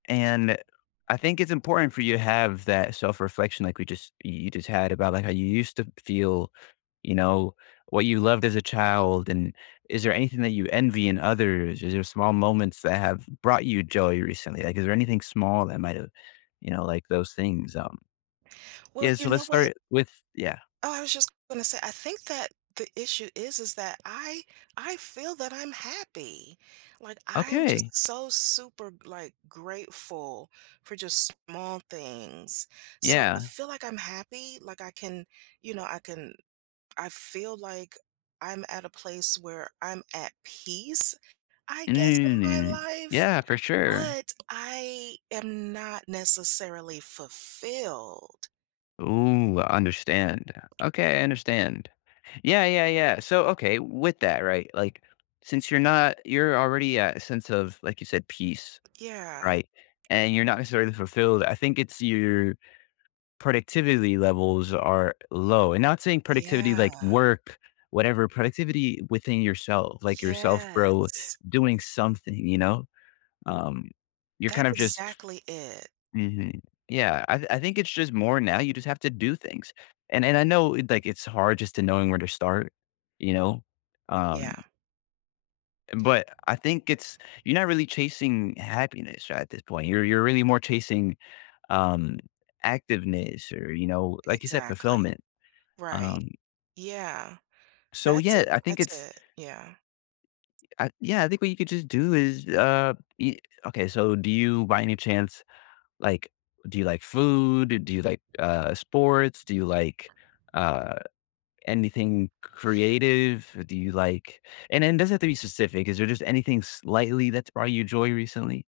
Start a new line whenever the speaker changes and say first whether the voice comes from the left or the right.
left: And I think it's important for you have that self-reflection, like we just y you just had about, like, how you used to feel, you know, what you loved as a child, and is there anything that you envy in others? Is there small moments that have brought you joy recently? Like, is there anything small that might have, you know, like those things, um
right: Well,
left: Yeah,
right: you
left: so let's
right: know what?
left: start with yeah.
right: Oh, I was just gonna say, I think that the issue is, is that I I feel that I'm happy. Like, I'm
left: Okay.
right: just so super, like, grateful for just small things, so I
left: Yeah.
right: feel like I'm happy. Like I can you know, I can I feel like I'm at a place where I'm at peace, I guess, in my life,
left: Yeah, for sure.
right: but I am not necessarily fulfilled.
left: Ooh, I understand. Okay, I understand, yeah, yeah, yeah, so okay, with that, right? Like, since you're not you're already at a sense of, like you said, peace,
right: Yeah.
left: right? And you're not necessarily fulfilled. I think it's your productivity levels are low, and not saying productivity
right: Yeah.
left: like work, whatever, productivity within yourself, like, yourself, bro,
right: Yes.
left: doing something, you know, um, you're
right: That's
left: kind of just
right: exactly it.
left: Mhm, yeah, I I think it's just more now. You just have to do things. And and I know, like, it's hard just to knowing where to start. You know,
right: Yeah.
left: um But I think it's you're not really chasing happiness right at this point. You're you're really more chasing, um, activeness or, you know, like you said,
right: Exactly,
left: fulfillment,
right: right,
left: um
right: yeah,
left: So,
right: that's
left: yeah,
right: it,
left: I think
right: that's
left: it's
right: it, yeah.
left: Uh, yeah, I think what you could just do is, uh, ye okay, so do you, by any chance, like, do you like food? Do you like, uh, sports? Do you like, uh, anything c creative? Do you like and then it doesn't have to be specific. Is there just anything slightly that's brought you joy recently?